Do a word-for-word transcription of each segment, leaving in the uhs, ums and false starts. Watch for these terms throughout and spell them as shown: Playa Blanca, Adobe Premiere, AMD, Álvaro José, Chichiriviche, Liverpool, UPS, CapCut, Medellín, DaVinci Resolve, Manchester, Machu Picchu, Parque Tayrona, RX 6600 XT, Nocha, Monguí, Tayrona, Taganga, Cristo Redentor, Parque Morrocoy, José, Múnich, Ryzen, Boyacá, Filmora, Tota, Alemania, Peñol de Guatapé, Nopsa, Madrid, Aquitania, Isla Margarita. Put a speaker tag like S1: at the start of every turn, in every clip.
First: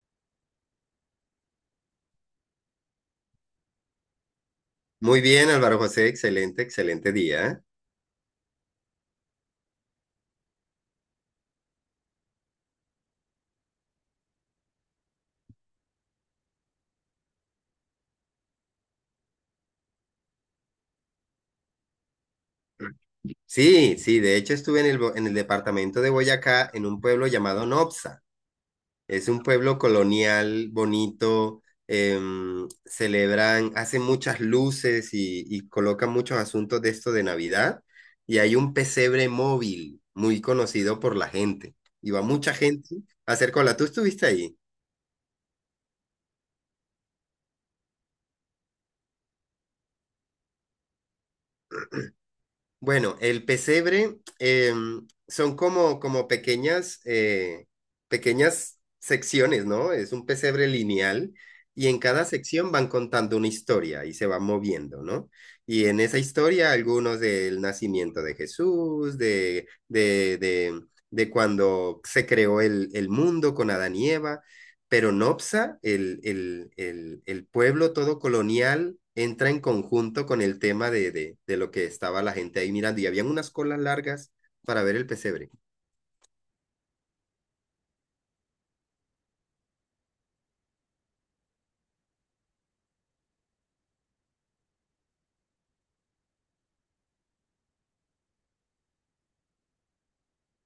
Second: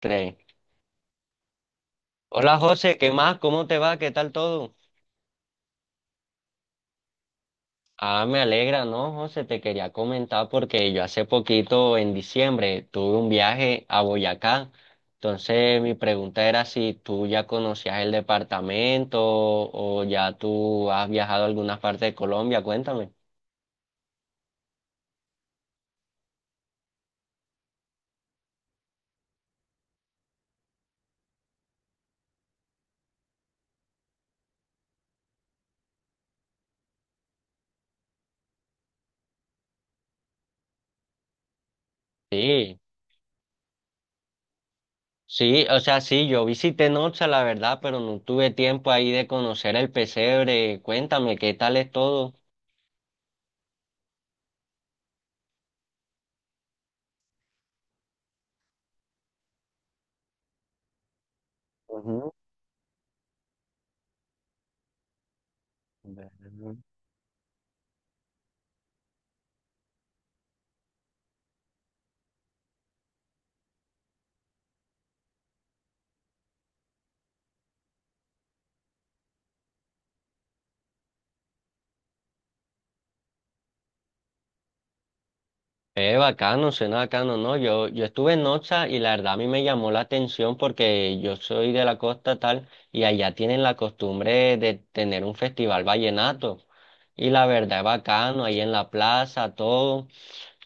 S1: Play. Hola José, ¿qué más? ¿Cómo te va? ¿Qué tal todo?
S2: Muy bien, Álvaro José, excelente, excelente día.
S1: Ah, me alegra, ¿no, José? Te quería comentar porque yo hace poquito, en diciembre, tuve un viaje a Boyacá. Entonces, mi pregunta era si tú ya conocías el departamento o ya tú has viajado a alguna parte de Colombia. Cuéntame.
S2: Sí, sí, de hecho estuve en el, bo- en el departamento de Boyacá, en un pueblo llamado Nopsa. Es un pueblo colonial, bonito, em, celebran, hacen muchas luces y, y colocan muchos asuntos de esto de Navidad. Y hay un pesebre móvil muy conocido por la gente. Y va mucha
S1: Sí,
S2: gente a hacer cola. ¿Tú estuviste ahí?
S1: sí, o sea, sí, yo visité Nocha, la verdad, pero no tuve tiempo ahí de conocer el pesebre. Cuéntame, ¿qué tal es todo?
S2: Bueno, el pesebre em, son como, como pequeñas, eh, pequeñas secciones, ¿no? Es un pesebre lineal y en cada
S1: Ujú.
S2: sección van contando una historia y se van moviendo, ¿no? Y en esa historia algunos del nacimiento de Jesús, de, de, de, de cuando se creó el, el mundo con Adán y Eva, pero Nopsa, el, el, el, el pueblo todo colonial, entra en conjunto con el tema de, de, de lo que estaba la gente ahí mirando y habían unas colas largas para ver el pesebre.
S1: Eh, bacano, suena bacano, ¿no? Yo, yo estuve en Nocha y la verdad a mí me llamó la atención porque yo soy de la costa tal y allá tienen la costumbre de tener un festival vallenato y la verdad es bacano, ahí en la plaza, todo,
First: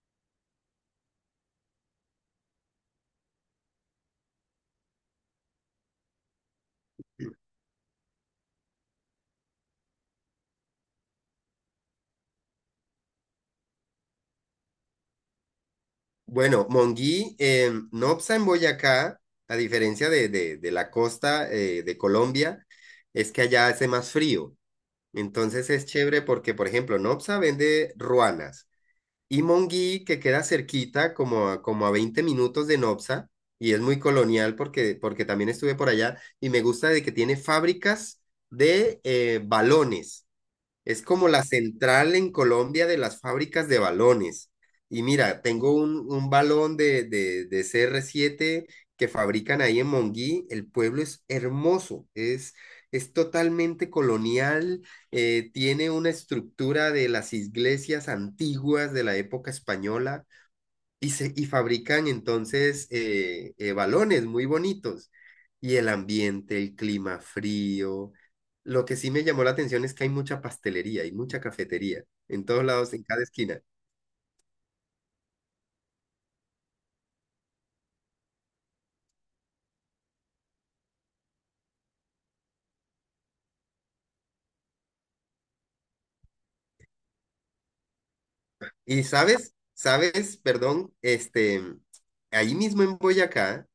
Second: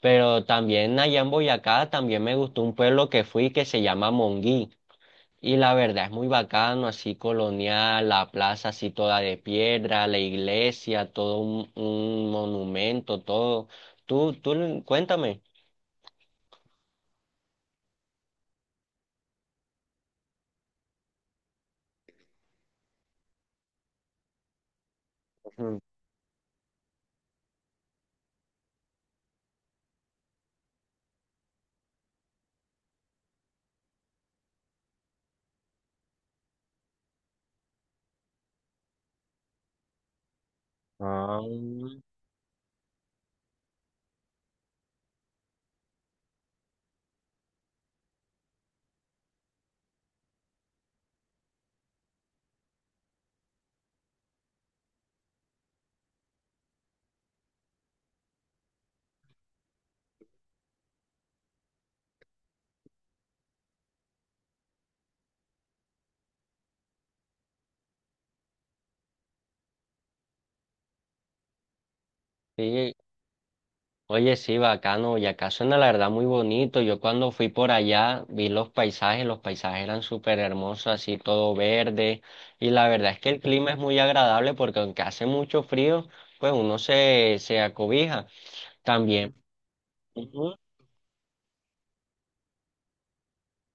S1: pero también allá en Boyacá también me gustó un pueblo que fui que se llama Monguí y la verdad es muy bacano, así colonial, la plaza así toda de piedra, la iglesia, todo un, un monumento, todo. Tú, tú, cuéntame.
S2: Bueno, Monguí, eh, Nopsa en Boyacá, a diferencia de, de, de la costa eh, de Colombia, es que allá hace más frío. Entonces
S1: Mm.
S2: es chévere porque, por ejemplo, Nopsa vende ruanas. Y Monguí, que queda cerquita, como a, como a veinte minutos de Nopsa, y es muy colonial porque, porque también estuve por allá, y me gusta de que tiene fábricas de eh, balones. Es como
S1: Ah,
S2: la central en Colombia de las fábricas de balones. Y mira, tengo un, un balón de, de, de c r siete que fabrican ahí en Monguí. El pueblo es hermoso, es, es totalmente colonial, eh, tiene una estructura de las iglesias antiguas de la época española y, se, y fabrican entonces eh, eh, balones muy bonitos. Y el ambiente, el clima frío. Lo que sí me llamó la atención es que hay mucha pastelería y mucha cafetería en todos lados,
S1: sí.
S2: en cada esquina.
S1: Oye, sí, bacano. Y acá suena la verdad muy bonito. Yo cuando fui por allá vi los paisajes, los paisajes eran súper hermosos, así todo verde. Y la verdad es que el clima es muy agradable porque aunque hace mucho frío, pues uno se, se acobija.
S2: Y
S1: También.
S2: sabes, sabes,
S1: Ujú.
S2: perdón, este, ahí mismo en Boyacá,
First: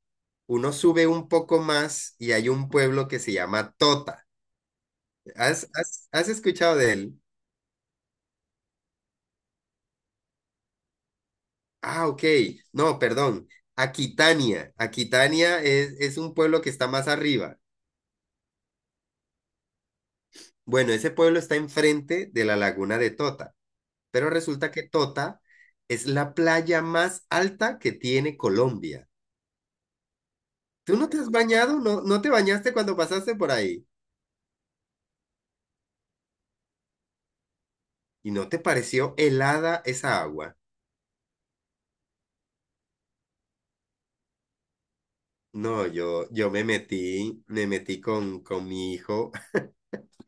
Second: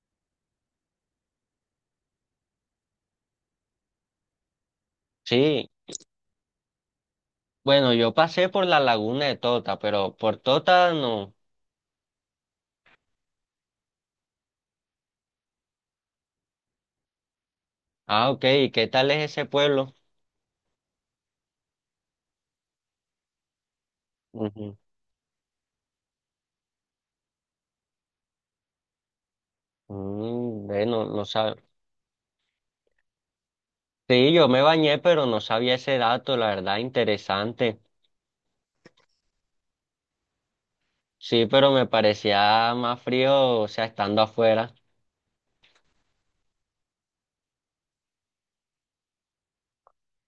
S2: uno sube un poco más y hay un pueblo que se llama Tota. ¿Has,
S1: Sí,
S2: has, has escuchado de él?
S1: bueno, yo pasé por la laguna de Tota, pero por Tota no.
S2: Ah, ok. No, perdón. Aquitania. Aquitania es, es un pueblo que está más arriba.
S1: Ah, ok. ¿Y qué tal es ese pueblo?
S2: Bueno, ese pueblo está enfrente de la laguna de Tota, pero resulta
S1: Ujú.
S2: que Tota es la playa más alta que tiene Colombia.
S1: Mm,
S2: ¿Tú
S1: bueno,
S2: no te
S1: no
S2: has
S1: sabe.
S2: bañado? ¿No, no te bañaste cuando pasaste por ahí?
S1: Sí, yo me bañé, pero no sabía ese dato, la verdad, interesante.
S2: ¿Y no te pareció helada esa agua?
S1: Sí, pero me parecía más frío, o sea, estando afuera.
S2: No, yo, yo me metí, me metí con, con mi hijo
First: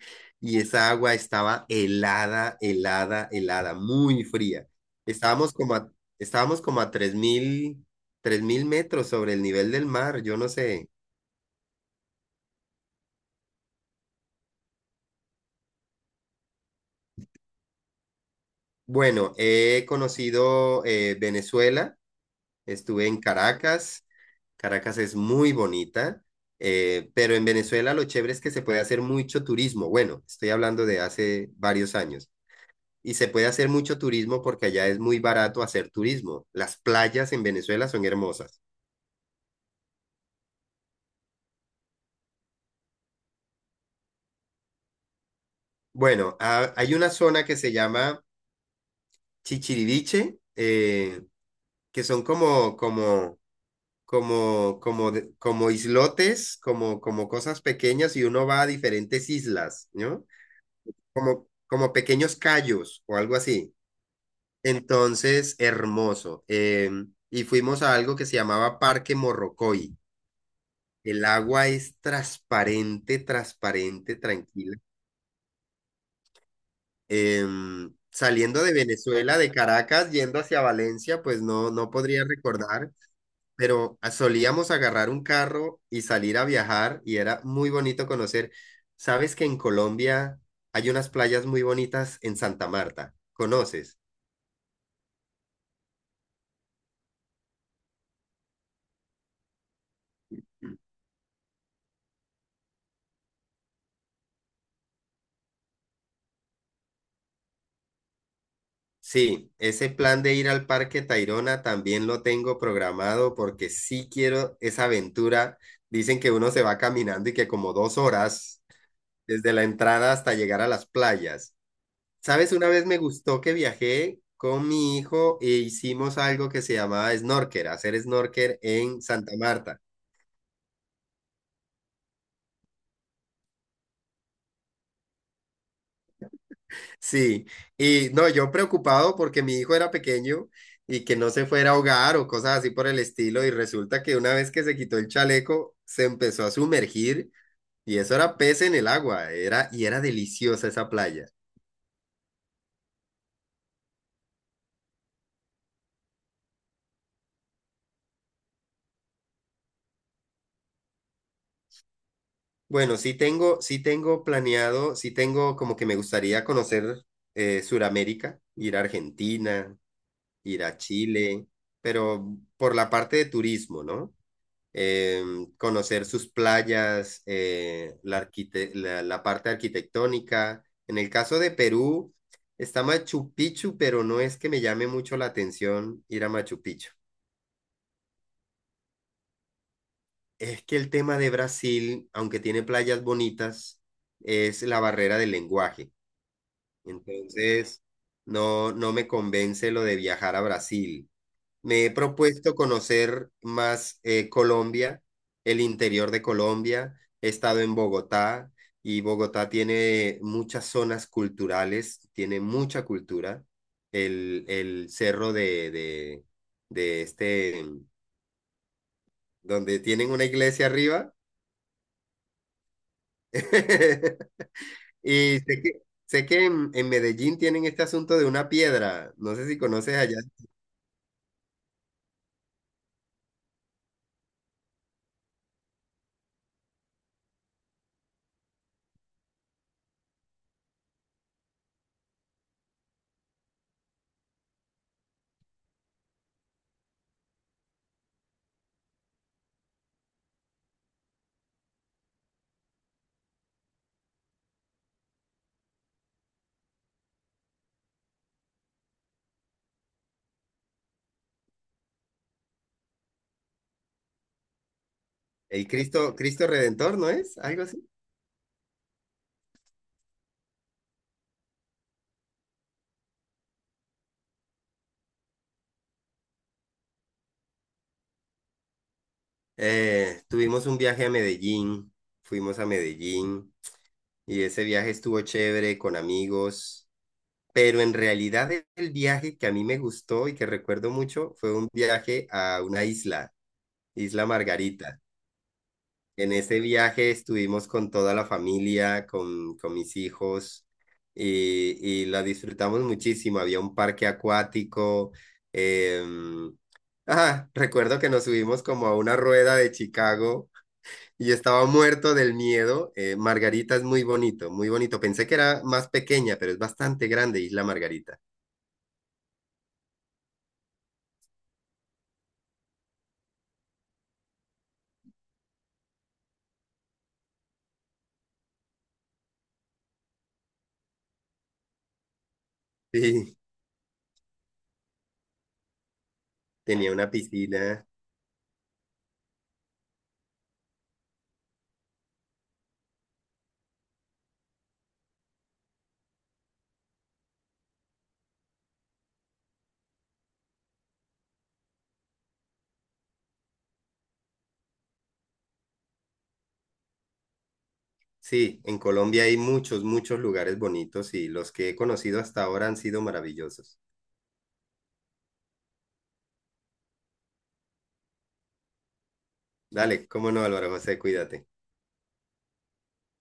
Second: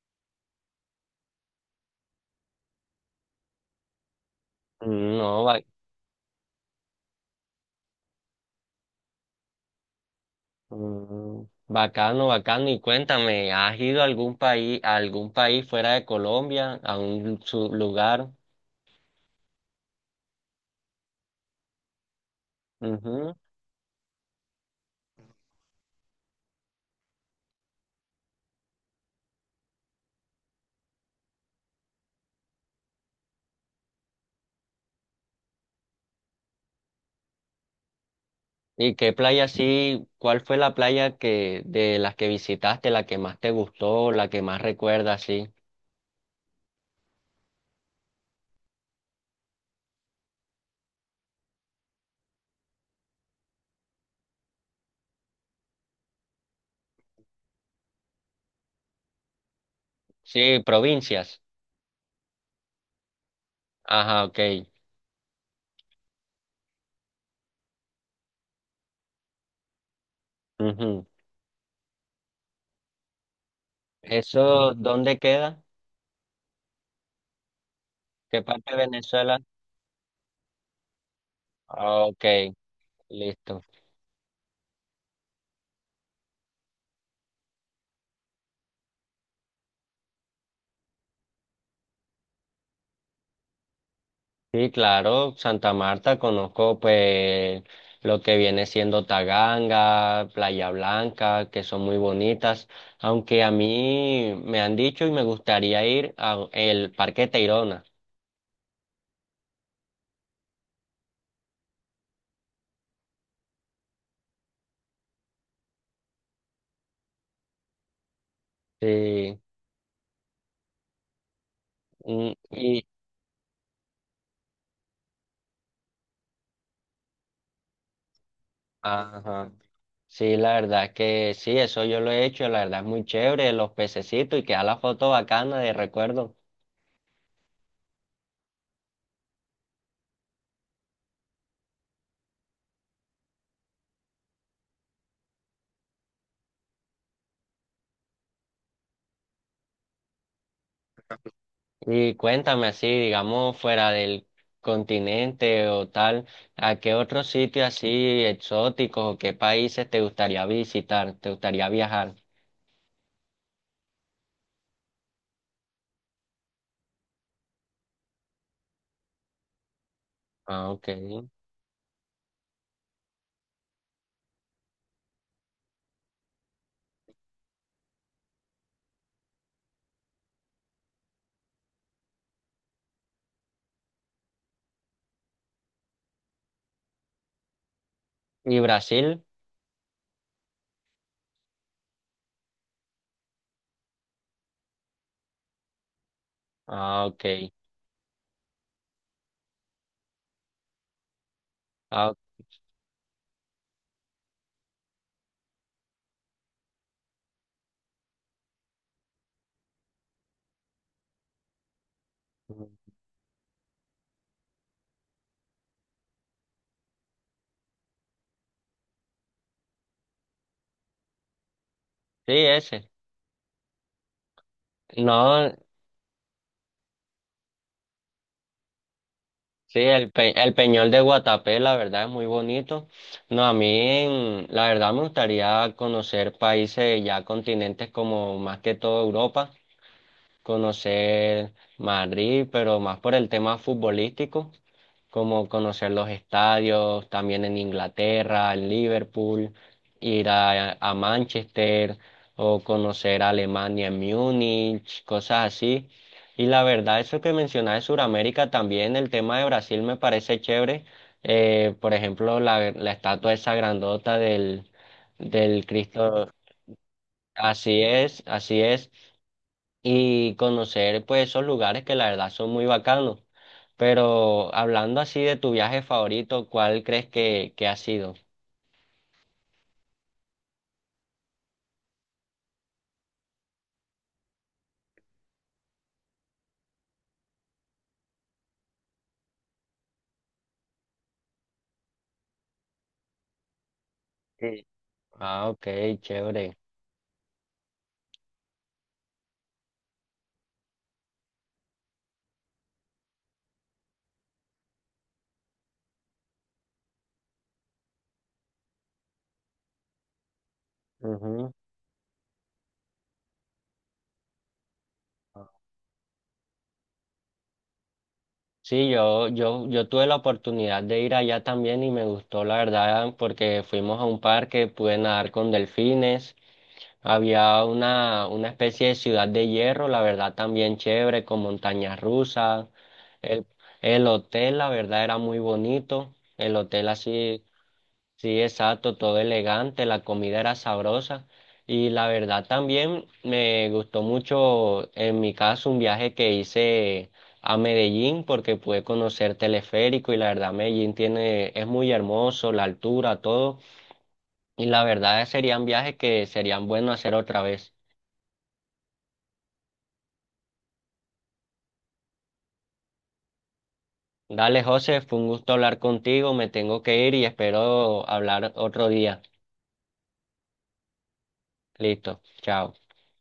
S2: y esa agua estaba helada, helada, helada, muy fría.
S1: Mm, no,
S2: Estábamos
S1: ba-
S2: como a, estábamos como a tres mil, tres mil metros sobre el nivel del mar, yo no sé.
S1: mm, bacano, bacano. Y cuéntame, ¿has ido a algún país, a algún país fuera de Colombia, a un su- lugar?
S2: Bueno, he conocido eh, Venezuela, estuve en
S1: Ujú.
S2: Caracas, Caracas es muy bonita, eh, pero en Venezuela lo chévere es que se puede hacer mucho turismo, bueno, estoy hablando de hace varios años, y se puede hacer mucho turismo porque allá es muy barato hacer turismo, las playas en Venezuela son hermosas.
S1: ¿Y qué playa sí? ¿Cuál fue la playa que de las que visitaste, la que más te gustó, la que más recuerdas, sí?
S2: Bueno, ha- hay una zona que se llama Chichiriviche, eh, que son como, como como, como, de- como islotes, como, como cosas pequeñas y uno va a diferentes islas, ¿no?
S1: Sí, provincias.
S2: Como, como pequeños cayos o algo así.
S1: Ajá, ok.
S2: Entonces, hermoso. Eh, y fuimos a algo que se llamaba Parque Morrocoy.
S1: Ujú.
S2: El agua es transparente, transparente,
S1: ¿Eso
S2: tranquila.
S1: dónde queda?
S2: Em,
S1: ¿Qué
S2: saliendo
S1: parte
S2: de
S1: de
S2: Venezuela,
S1: Venezuela?
S2: de Caracas, yendo hacia Valencia, pues no, no
S1: Ah,
S2: podría
S1: ok,
S2: recordar
S1: listo.
S2: pero a- solíamos agarrar un carro y salir a viajar y era muy bonito conocer. ¿Sabes que en Colombia hay unas playas muy bonitas en Santa Marta? ¿Conoces?
S1: Sí, claro, Santa Marta, conozco pues lo que viene siendo Taganga, Playa Blanca, que son muy bonitas, aunque a mí me han dicho y me gustaría ir al Parque Tayrona.
S2: Sí, ese plan de ir al Parque Tayrona también lo tengo programado porque sí quiero esa aventura. Dicen que uno se va caminando y que como dos horas
S1: Sí,
S2: desde la entrada hasta llegar a las playas.
S1: mm,
S2: ¿Sabes? Una
S1: y,
S2: vez me gustó que viajé con mi hijo e hicimos algo que se llamaba snorker, hacer snorker en Santa
S1: ajá,
S2: Marta.
S1: sí, la verdad es que sí, eso yo lo he hecho, la verdad es muy chévere, los pececitos y queda la foto bacana de recuerdo.
S2: Sí, y no, yo preocupado porque mi hijo era pequeño y que no se fuera a ahogar o cosas así por el estilo, y resulta que una vez que se quitó el chaleco, se empezó a sumergir y eso era pez en el agua, era y era deliciosa esa playa.
S1: Y cuéntame así, digamos, fuera del continente o tal, ¿a qué otro sitio así exóticos o qué países te gustaría visitar, te gustaría viajar?
S2: Bueno, sí tengo, sí tengo planeado, sí tengo como que me gustaría conocer eh, Suramérica, ir a Argentina, ir
S1: Ah,
S2: a
S1: ok.
S2: Chile, pero por la parte de turismo, ¿no? Eh, Conocer sus playas, eh, la, arquite- la, la parte arquitectónica. En el caso de Perú, está Machu Picchu, pero no es que me llame mucho la atención ir a Machu Picchu.
S1: ¿Y Brasil?
S2: Es que el tema de Brasil, aunque tiene playas bonitas, es la barrera del lenguaje.
S1: Ah, ok.
S2: Entonces, no, no me convence lo de viajar a Brasil. Me he
S1: Ah,
S2: propuesto conocer más eh, Colombia, el interior de Colombia. He estado en Bogotá y Bogotá tiene muchas zonas culturales, tiene
S1: ujú.
S2: mucha cultura. El, el cerro de, de, de este, donde tienen una iglesia arriba.
S1: Sí, ese.
S2: Y
S1: No,
S2: sé que, sé que en, en Medellín tienen este asunto de una piedra. No sé si
S1: sí,
S2: conoces
S1: el,
S2: allá.
S1: pe- el Peñol de Guatapé, la verdad, es muy bonito. No, a mí, en- la verdad, me gustaría conocer países ya continentes como más que todo Europa. Conocer Madrid, pero más por el tema futbolístico, como conocer los estadios, también en Inglaterra, en Liverpool, ir a, a Manchester o conocer Alemania en Múnich, cosas así. Y la verdad, eso que mencionas de Sudamérica también, el tema de Brasil me parece chévere. Eh, por ejemplo, la, la estatua esa grandota del, del
S2: El Cristo,
S1: Cristo.
S2: Cristo Redentor, ¿no es? Algo
S1: Así
S2: así.
S1: es, así es y conocer pues esos lugares que la verdad son muy bacanos. Pero hablando así de tu viaje favorito, ¿cuál crees que, que ha sido?
S2: Eh, tuvimos un viaje a Medellín, fuimos a Medellín y ese viaje estuvo chévere con amigos, pero en realidad e- el viaje que a mí me gustó y que recuerdo mucho fue un viaje a una isla, Isla
S1: Sí.
S2: Margarita.
S1: Ah, ok,
S2: En
S1: chévere.
S2: ese viaje estuvimos con toda la familia, con, con mis hijos y, y la disfrutamos muchísimo. Había un parque acuático. em, ah, Recuerdo que nos subimos como a una rueda de Chicago y
S1: Ujú.
S2: estaba muerto del miedo. Eh, Margarita es muy bonito, muy bonito. Pensé que era más pequeña, pero es bastante grande Isla Margarita.
S1: Sí, yo, yo, yo tuve la oportunidad de ir allá también y me gustó, la verdad, porque fuimos a un parque, pude nadar con delfines. Había una, una especie de ciudad de hierro, la verdad también chévere, con montañas rusas.
S2: Sí,
S1: El, el hotel, la verdad, era muy bonito. El hotel
S2: tenía una
S1: así,
S2: piscina.
S1: sí, exacto, todo elegante, la comida era sabrosa. Y la verdad también me gustó mucho, en mi caso, un viaje que hice a Medellín porque pude conocer teleférico y la verdad Medellín tiene, es muy hermoso, la altura, todo. Y la verdad serían viajes que serían buenos hacer otra vez.
S2: Sí, en Colombia hay muchos, muchos lugares bonitos y los que he conocido hasta ahora han sido maravillosos.
S1: Dale, José, fue un gusto hablar contigo. Me tengo que ir y espero hablar otro día.
S2: Dale, cómo no, Álvaro José, cuídate.
S1: Listo, chao.